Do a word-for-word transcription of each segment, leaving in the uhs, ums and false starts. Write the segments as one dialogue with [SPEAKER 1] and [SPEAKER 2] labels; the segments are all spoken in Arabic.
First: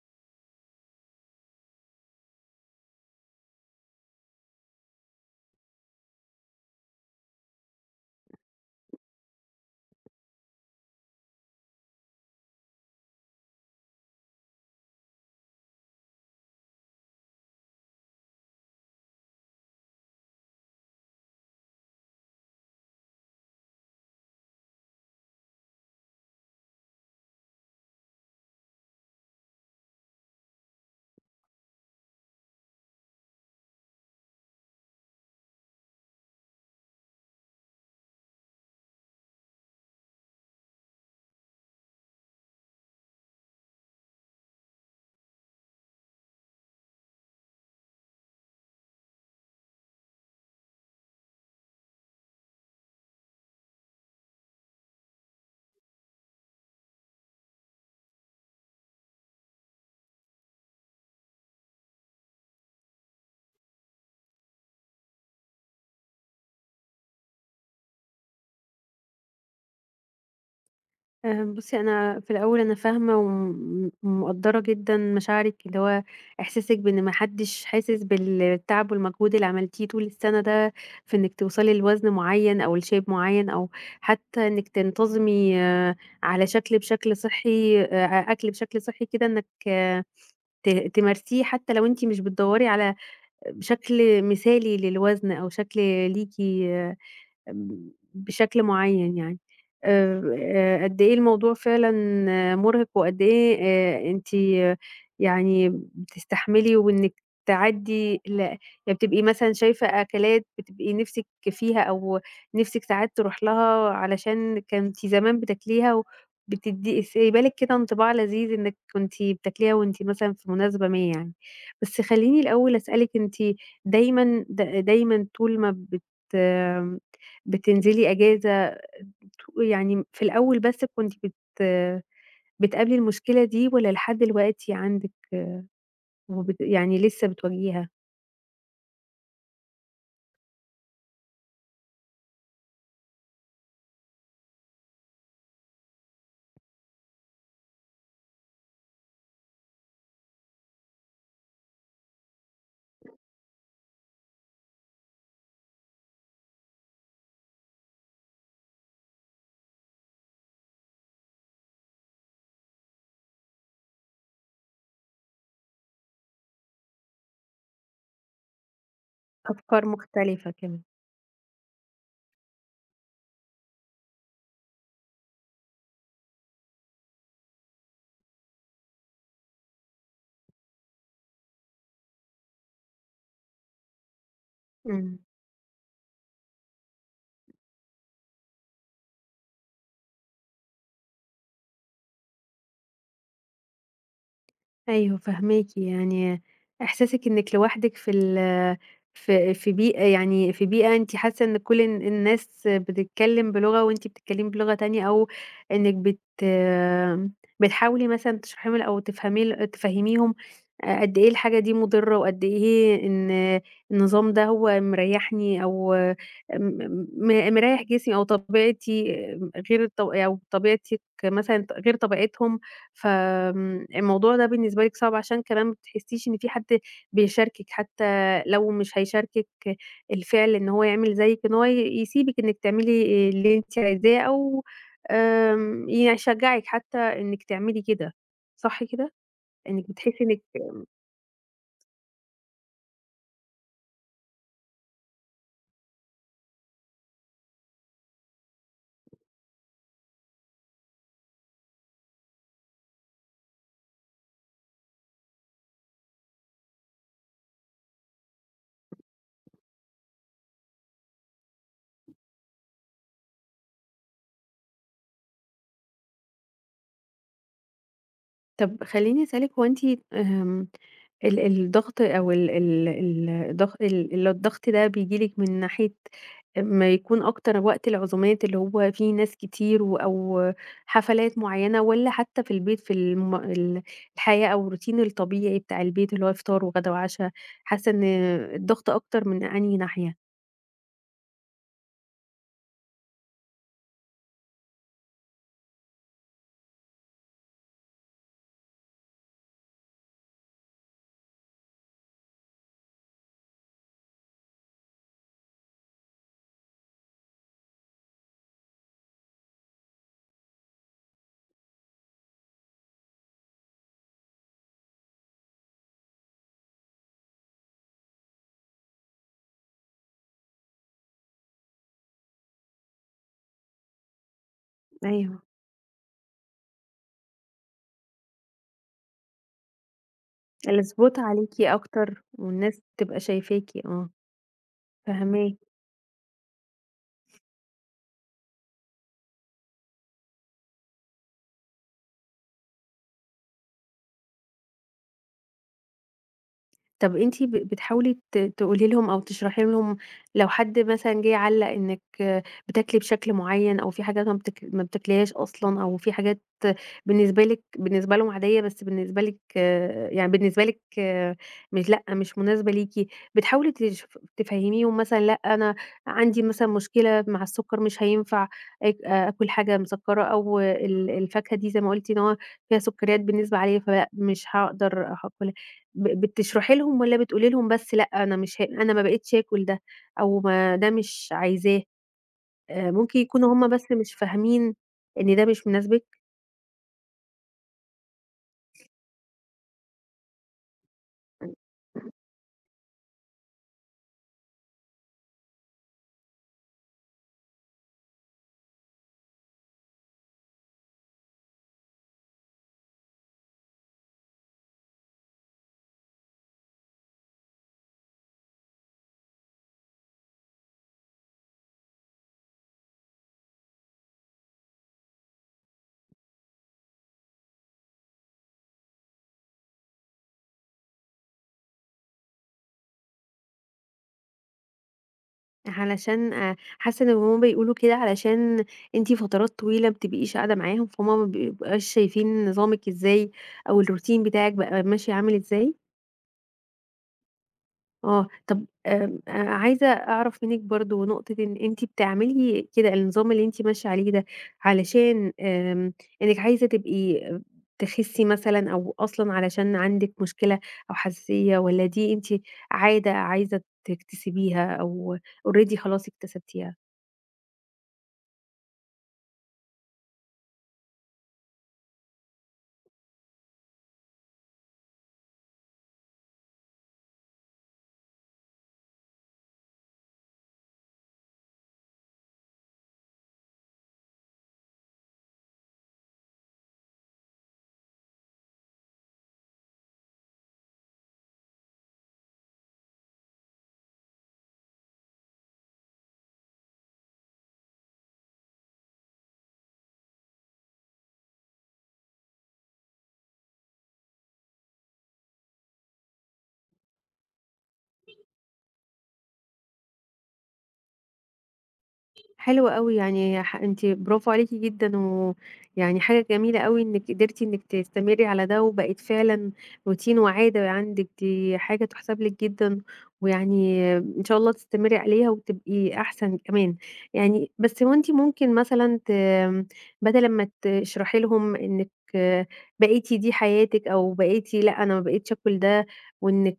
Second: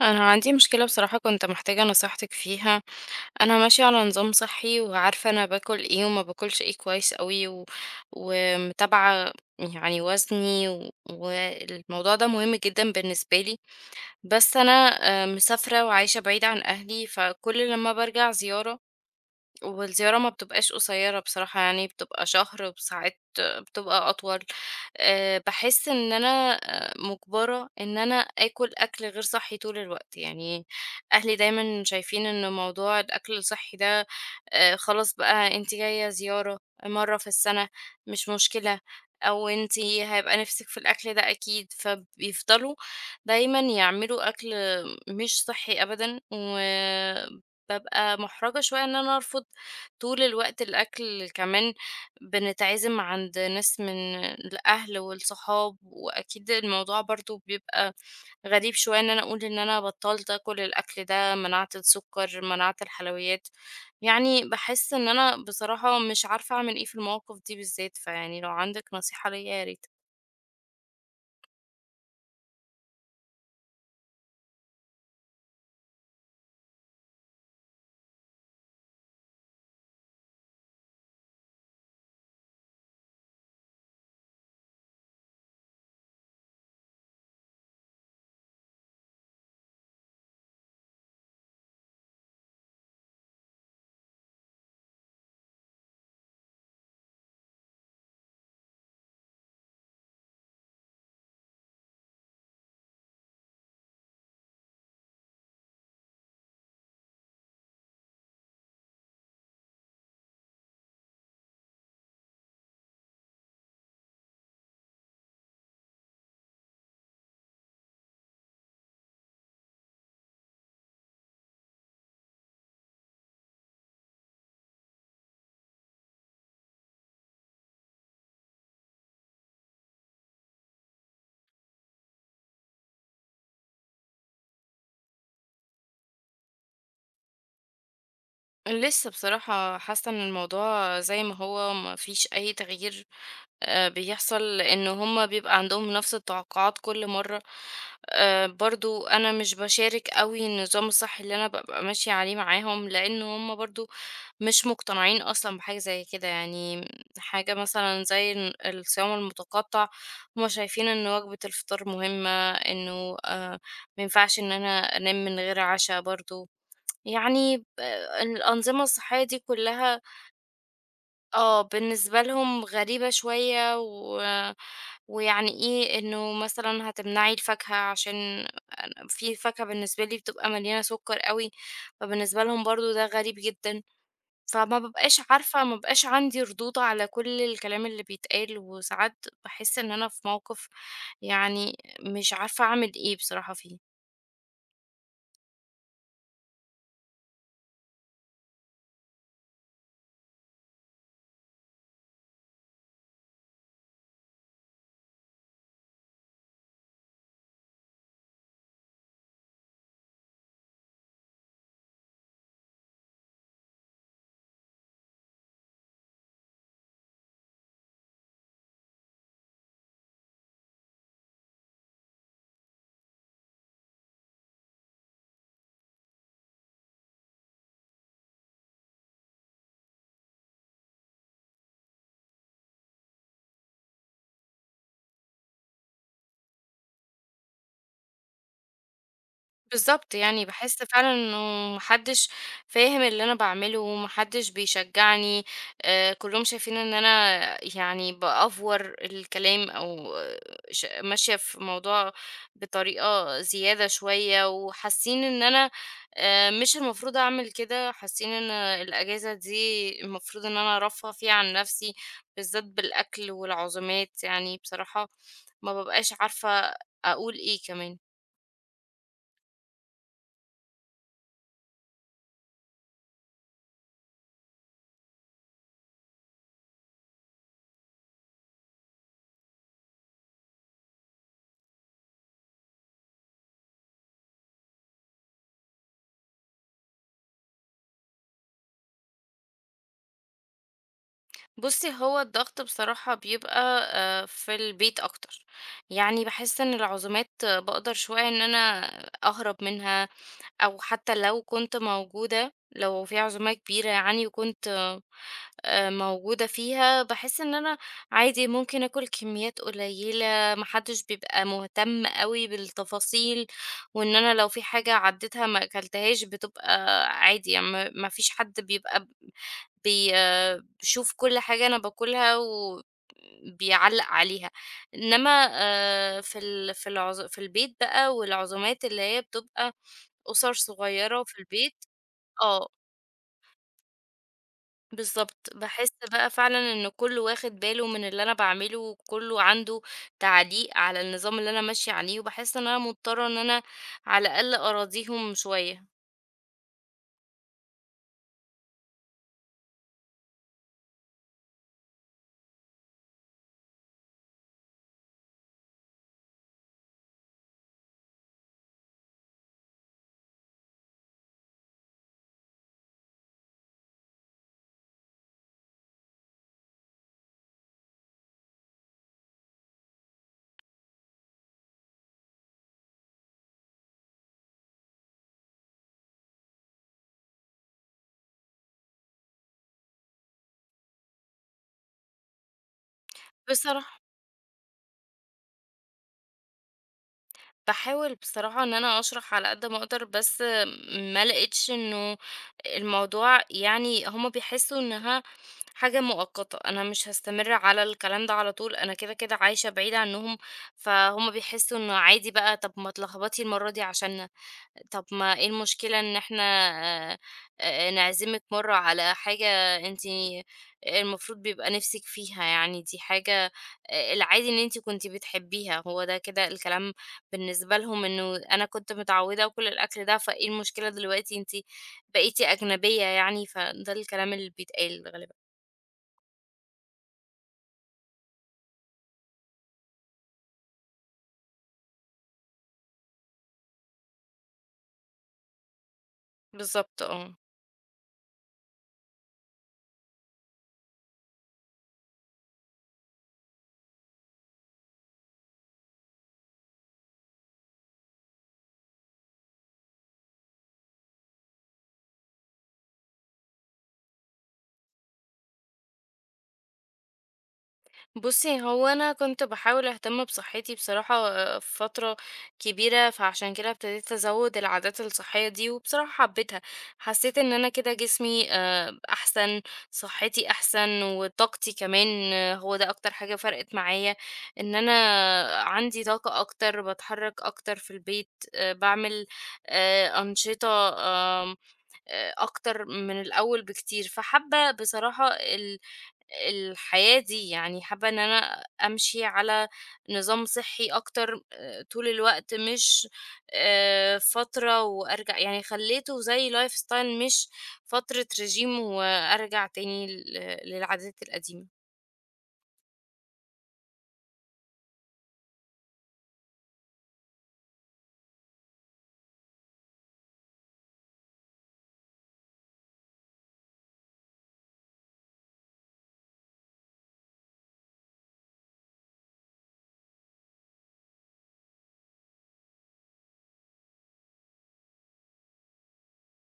[SPEAKER 1] أنا عندي مشكلة، بصراحة كنت محتاجة نصيحتك فيها. أنا ماشية على نظام صحّي وعارفة أنا باكل إيه وما باكلش إيه كويس أوي و ومتابعة يعني وزني و والموضوع ده مهم جدًا بالنسبة لي. بس أنا آآ مسافرة وعايشة بعيدة عن أهلي، فكل لمّا بارجع زيارة، والزيارة ما بتبقاش قصيرة بصراحة، يعني بتبقى شهر وساعات بتبقى أطول. آه، بحس إن أنا آه، مجبرة إن أنا آكل أكل غير صحي طول الوقت. يعني أهلي دايما شايفين إن موضوع الأكل الصحي ده، آه، خلاص بقى انتي جاية زيارة مرة في السنة، مش مشكلة، أو انتي هيبقى نفسك في الأكل ده أكيد، فبيفضلوا دايما يعملوا أكل مش صحي أبدا. وببقى محرجة شوية إن أنا أرفض طول الوقت الأكل. كمان بنتعزم عند ناس من الأهل والصحاب، وأكيد الموضوع برضو بيبقى غريب شوية إن أنا أقول إن أنا بطلت أكل الأكل ده، منعت السكر منعت الحلويات. يعني بحس إن أنا بصراحة مش عارفة أعمل إيه في المواقف دي بالذات، فيعني لو عندك نصيحة ليا يا ريت.
[SPEAKER 2] آآ بُصّي، أنا في الأول أنا فاهمة وم ومقدّرة جدًا مشاعرِك، اللي هو إحساسِك بإن ما حدّش حاسس بالتعب والمجهود اللي عملتيه طول السَنة ده في إنِّك توصلي لوزن معيّن أو لshape معيّن أو حتّى إنِّك تنتظمي آه، على شكل بشكل صحّي آآ أكل بشكل صحّي كده إنِّك آه، ت تمارسيه، حتّى لو أنتِ مش بتدوّري على شكل مثالي للوزن أو شكل ليكِ آه، ب بشكل معيّن يعني. آآ آآ قد إيه الموضوع فعلًا آه، مُرهق، وقد إيه آآ أنتِ يعني بتستحملي، وإنِّك تعدّي ل يعني بتبقي مثلًا شايفة أكلات بتبقي نِفْسِك فيها، أو نِفْسِك ساعات تروح لها علشان كنتِ زمان بتاكليها، وبتدّي سايبة لِك كده انطباع لذيذ إنِّك كنتِ بتاكليها وأنتِ مثلًا في مناسبة ما يعني. بس خلّيني الأول أسألِك، أنتِ دايمًا د دايمًا طول ما بت بتنزلي أجازة، ت يعني في الأول بس كنتِ بت بتقابلي المشكلة دي، والّا لحد دلوقتي عندِك وبت يعني لسه بتواجهيها؟
[SPEAKER 1] لسه بصراحة حاسة إن الموضوع زي ما هو، مفيش أي تغيير. آآ، بيحصل إن هُم بيبقى عندهم نفس التوقعات كل مرّة. آآ، برضه أنا مش باشارك أوي النظام الصحّي اللي أنا بابقى ماشية عليه معاهم، لإن هُم برضه مش مقتنعين أصلًا بحاجة زي كده. يعني حاجة مثلًا زي ال الصيام المتقطّع، هُم شايفين إن وجبة الفطار مهمة، إنه آآ، ما ينفعش إن أنا أنام من غير عشا برضه. يعني ب الأنظمة الصحّية دي
[SPEAKER 2] أفكار
[SPEAKER 1] كلّها
[SPEAKER 2] مختلفة كمان.
[SPEAKER 1] آه، بالنسبة لهم غريبة شوية. و ويعني إيه، إنه مثلًا هتمنعي الفاكهة، عشان أنا في فاكهة بالنسبة لي بتبقى مليانة سُكّر أوي، فبالنسبة لهم برضه ده غريب جدًا. فما
[SPEAKER 2] إمم.
[SPEAKER 1] بابقاش عارفة، ما بيبقاش عندي ردود على كل الكلام اللي بيتقال، وساعات باحس إن أنا في موقف يعني مش عارفة أعمل إيه بصراحة فيه.
[SPEAKER 2] أيوه فاهماكِ، يعني إحساسِك إنِّك لوحدِك في ال في في بيئة يعني في بيئة، أنتِ حاسة إن كل ال الناس بتتكلم بلغة وأنتِ بتتكلمي بلغة تانية، أو إنِّك بت بتحاولي مثلًا تشرحي ل أو تفهمي ل تفهميهم أ قد إيه الحاجة دي مضرة، وقد إيه إن النظام ده هو مريحني، أو م م مريح جسمي أو طبيعتي، غير الط أو طبيعتِك مثلًا غير طبيعتهم. فآمم، الموضوع ده بالنسبة لِك صعب، عشان كمان ما بتحسيش إن في حد بيشاركِك، حتى لو مش هيشاركِك الفعل إن هو يعمل زيِّك، إن هو ي يسيبِك إنِّك تعملي اللي أنتِ عايزاه، أو آمم، يشجعِك حتى إنِّك تعملي كده، صح كده؟ إنِّك
[SPEAKER 1] بالضبط،
[SPEAKER 2] بتحسي إنِّك.
[SPEAKER 1] يعني باحس فعلًا إنه ما حدش فاهم اللي أنا باعمله، ما حدش بيشجّعني. آآ كلّهم شايفين إن أنا يعني بأفور الكلام، أو آه، ش ماشية في الموضوع بطريقة زيادة شوية، وحاسين إن أنا آآ مش المفروض أعمل كده، حاسين إن الأجازة دي المفروض إن أنا أرفّه فيها عن نَفْسي، بالذات بالأكل والعزومات. يعني بصراحة ما بابقاش عارفة أقول إيه كمان.
[SPEAKER 2] طب خلّيني أسألِك، هو أنتِ آمم ال الضغط أو ال ال ال الضغ ال ال الضغط ده بييجي لِك من ناحية أمّا يكون أكتر وقت العزومات اللي هو فيه ناس كتير، و أو حفلات معيّنة، والّا حتّى في البيت في الم ال الحياة أو الروتين الطبيعي بتاع البيت، اللي هو فطار وغدا وعشا، حاسّة إن الضغط أكتر من أنهي ناحية؟
[SPEAKER 1] بُصّي، هو الضغط بصراحة بيبقى آآ في البيت أكتر. يعني باحس إن العزومات باقدر شوية إن أنا أهرب منها، أو حتى لو كنت موجودة، لو في عزومة كبيرة يعني وكنت آآ موجودة فيها، باحس إن أنا عادي ممكن آكل كميات قليلة، ما حدش بيبقى مهتم أوي بالتفاصيل، وإن أنا لو في حاجة عديتها ما أكلتهاش بتبقى عادي. يعني ما ما فيش حد بيبقى بي آه، بيشوف كل حاجة أنا باكلها وبيعلّق عليها. إنما
[SPEAKER 2] أيوه،
[SPEAKER 1] آآ في ال في العز في البيت بقى، والعزومات اللي هي بتبقى أُسَر
[SPEAKER 2] الspot
[SPEAKER 1] صغيّرة في
[SPEAKER 2] عليكِ
[SPEAKER 1] البيت،
[SPEAKER 2] أكتر
[SPEAKER 1] آه،
[SPEAKER 2] والناس تبقى شايفاكِ، آه،
[SPEAKER 1] بالضبط.
[SPEAKER 2] فاهماكِ.
[SPEAKER 1] باحس بقى فعلًا إن كُلّه واخد باله من اللي أنا باعمله، وكُلّه عنده تعليق على النظام اللي أنا ماشية عليه. وباحس إن أنا مضطرة إن أنا على الأقل أراضيهم شوية،
[SPEAKER 2] طب أنتِ ب بتحاولي ت تقولي لهم، أو تشرحي لهم لو حد مثلًا جِه علّق إنِّك بتاكلي بشكل معيّن، أو في حاجات ما بتاك ما بتاكليهاش أصلًا، أو في حاجات بالنسبة لِك، بالنسبة لهم عادية، بس بالنسبة لِك آه، يعني بالنسبة لِك آه، مش، لأ، مش مناسبة ليكِ، بتحاولي تش تفهّميهم مثلًا لأ، أنا عندي مثلًا مشكلة مع السُكّر، مش هينفع آك آكُل حاجة مسكّرة، أو ال الفاكهة دي زي ما قُلتِ إن هو فيها سُكّريات بالنسبة عليّا، فلأ مش هاقدر هاكُلها، ب بتشرحي لهم، والّا بتقولي لهم بس لأ أنا مش ه أنا ما بقيتش آكل ده، أو ما ده مش عايزاه، آآ ممكن يكونوا هم بس
[SPEAKER 1] بصراحة.
[SPEAKER 2] مش فاهمين إن ده مش مناسبِك؟
[SPEAKER 1] باحاول بصراحة إن أنا أشرح على قد ما أقدر، بس ما لقيتش إنه الموضوع، يعني هُم بيحسّوا إنها حاجة مؤقتة، أنا مش هاستمر على الكلام ده على طول، أنا كده، كده عايشة بعيدة عنّهم، فهُم بيحسّوا إنه عادي بقى. طَب ما اتلخبطي المرّة دي عشاننا، طَب ما إيه المشكلة إن إحنا آآ آآ نعزمِك مرّة على حاجة أنتِ المفروض بيبقى نِفْسِك فيها يعني، دي حاجة آآ العادي إن أنتِ كنتِ بتحبيها. هو ده كده الكلام بالنسبة لهم، إنه أنا كنت متعودة وكل الأكل ده، فإيه المشكلة دلوقتي أنتِ بقيتِ أجنبية يعني، فده الكلام اللي بيتقال غالبًا.
[SPEAKER 2] علشان آآ حاسة إن هُم بيقولوا كده علشان أنتِ فترات طويلة ما بتبقيش قاعدة معاهم، فهُم ما بيبقاش شايفين نظامِك إزاي، أو الroutine بتاعِك بقى ماشي عامل إزاي؟
[SPEAKER 1] بالضبط، آه.
[SPEAKER 2] آه، طب آمم، آآ، عايزة أعرف منِّك برضه نقطة إن أنتِ بتعملي كده. النظام اللي أنتِ ماشية عليه ده علشان آمم، إنِّك عايزة تبقي آه، تخسّي مثلًا، أو أصلًا علشان عندِك مشكلة أو حساسية، والّا دي أنتِ عادة عايزة تكتسبيها، أو already خلاص اكتسبتيها؟
[SPEAKER 1] بُصّي، هو أنا كنت باحاول أهتم بصحّتي بصراحة آآ فترة كبيرة، فعشان كده ابتديت أزوّد العادات الصحّية دي وبصراحة حبيتها. حسّيت إن أنا كده جسمي آآ أحسن، صحّتي أحسن وطاقتي كمان آه، هو ده أكتر حاجة فرقت معايا، إن أنا عندي طاقة أكتر، باتحرّك أكتر في البيت، آآ باعمل آآ أنشطة، آمم، آآ أكتر من الأول بكتير. فحابة بصراحة ال الحياة دي، يعني حابة إن أنا أمشي على نظام صحي أكتر آه، طول الوقت، مش آه، فترة وأرجع، يعني خليته زي لايف ستايل، مش فترة رجيم وأرجع تاني لل- للعادات القديمة.
[SPEAKER 2] حلو أوي، يعني ح أنتِ برافو عليكِ جدًا، ويعني حاجة جميلة أوي إنِّك قدرتِ إنِّك تستمري على ده، وبقت فعلًا روتين وعادة عندِك، دي حاجة تُحسب لِك جدًا، ويعني إن شاء الله تستمري عليها وتبقي أحسن كمان، يعني بس هو أنتِ ممكن مثلًا ت بدل أمّا تشرحي لهم إنِّك بقيتِ دي حياتِك، أو بقيتِ لأ أنا ما بقيتش آكل ده، وإنِّك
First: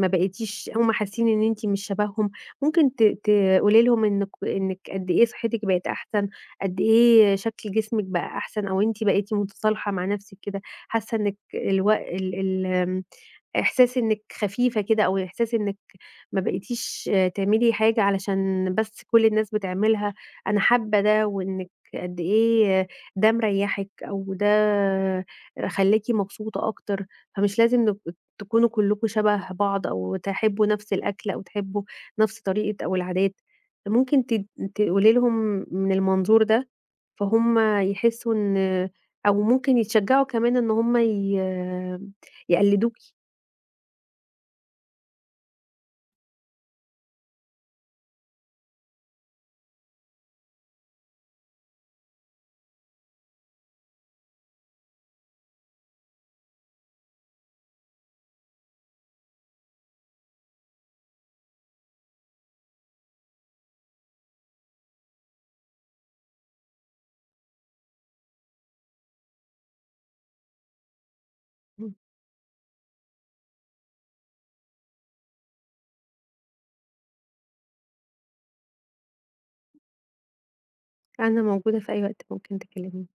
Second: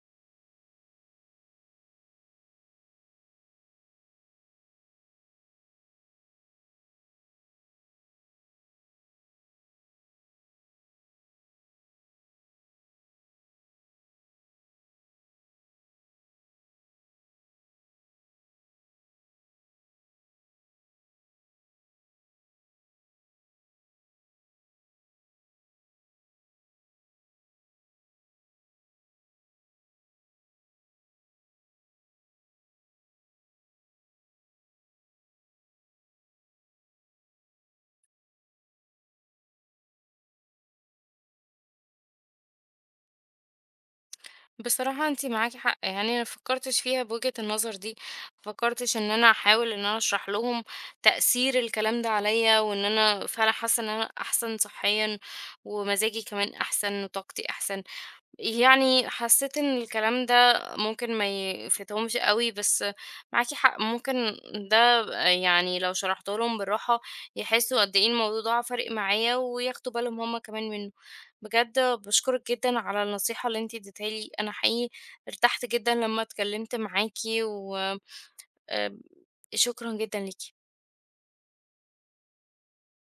[SPEAKER 2] ما بقيتيش هُم حاسين إن أنتِ مش شبههم، ممكن ت ت قولي لهم إنِّك إنِّك قد إيه صحتِك بقت أحسن، قد إيه شكل جسمِك بقى أحسن، أو أنتِ بقيتِ متصالحة مع نفسِك كده، حاسة إنِّك الو ال ال آمم، إحساس إنِّك خفيفة كده، أو إحساس إنِّك ما بقيتيش آه، تعملي حاجة علشان بس كل الناس بتعملها، أنا حابة ده، وإنِّك قد إيه آه، ده مريحِك، أو ده خلّاكِ مبسوطة أكتر، فمش لازم نب تكونوا كلكم شبه بعض، أو تحبوا نفس الأكل، أو تحبوا نفس طريقة أو العادات. ممكن تد تقولي لهم من المنظور ده، فهُم يحسّوا إن، أو ممكن يتشجّعوا كمان إن هُم ي يقلّدوكِ.
[SPEAKER 1] بصراحة انتي معاكي حق، يعني انا مفكرتش فيها بوجهة النظر دي، مفكرتش ان انا احاول ان انا اشرح لهم تأثير الكلام ده عليا، وان انا فعلا حاسة ان انا احسن صحيا، ومزاجي كمان احسن وطاقتي احسن. يعني حسيت إن الكلام ده ممكن ما يفيدهمش أوي، بس معاكِ حق، ممكن ده يعني لو شرحته لهم بالراحة يحسوا قد إيه الموضوع ده فارق معايا، وياخدوا بالهم هُم كمان منه. بجد
[SPEAKER 2] إمم،
[SPEAKER 1] باشكرِك جدًا على النصيحة اللي أنتِ اديتيها لي، أنا حقيقي ارتحت جدًا لمّا اتكلمت معاكِ، و آآ، شكرًا جدًا ليكِ.
[SPEAKER 2] أنا موجودة في أي وقت ممكن تكلميني.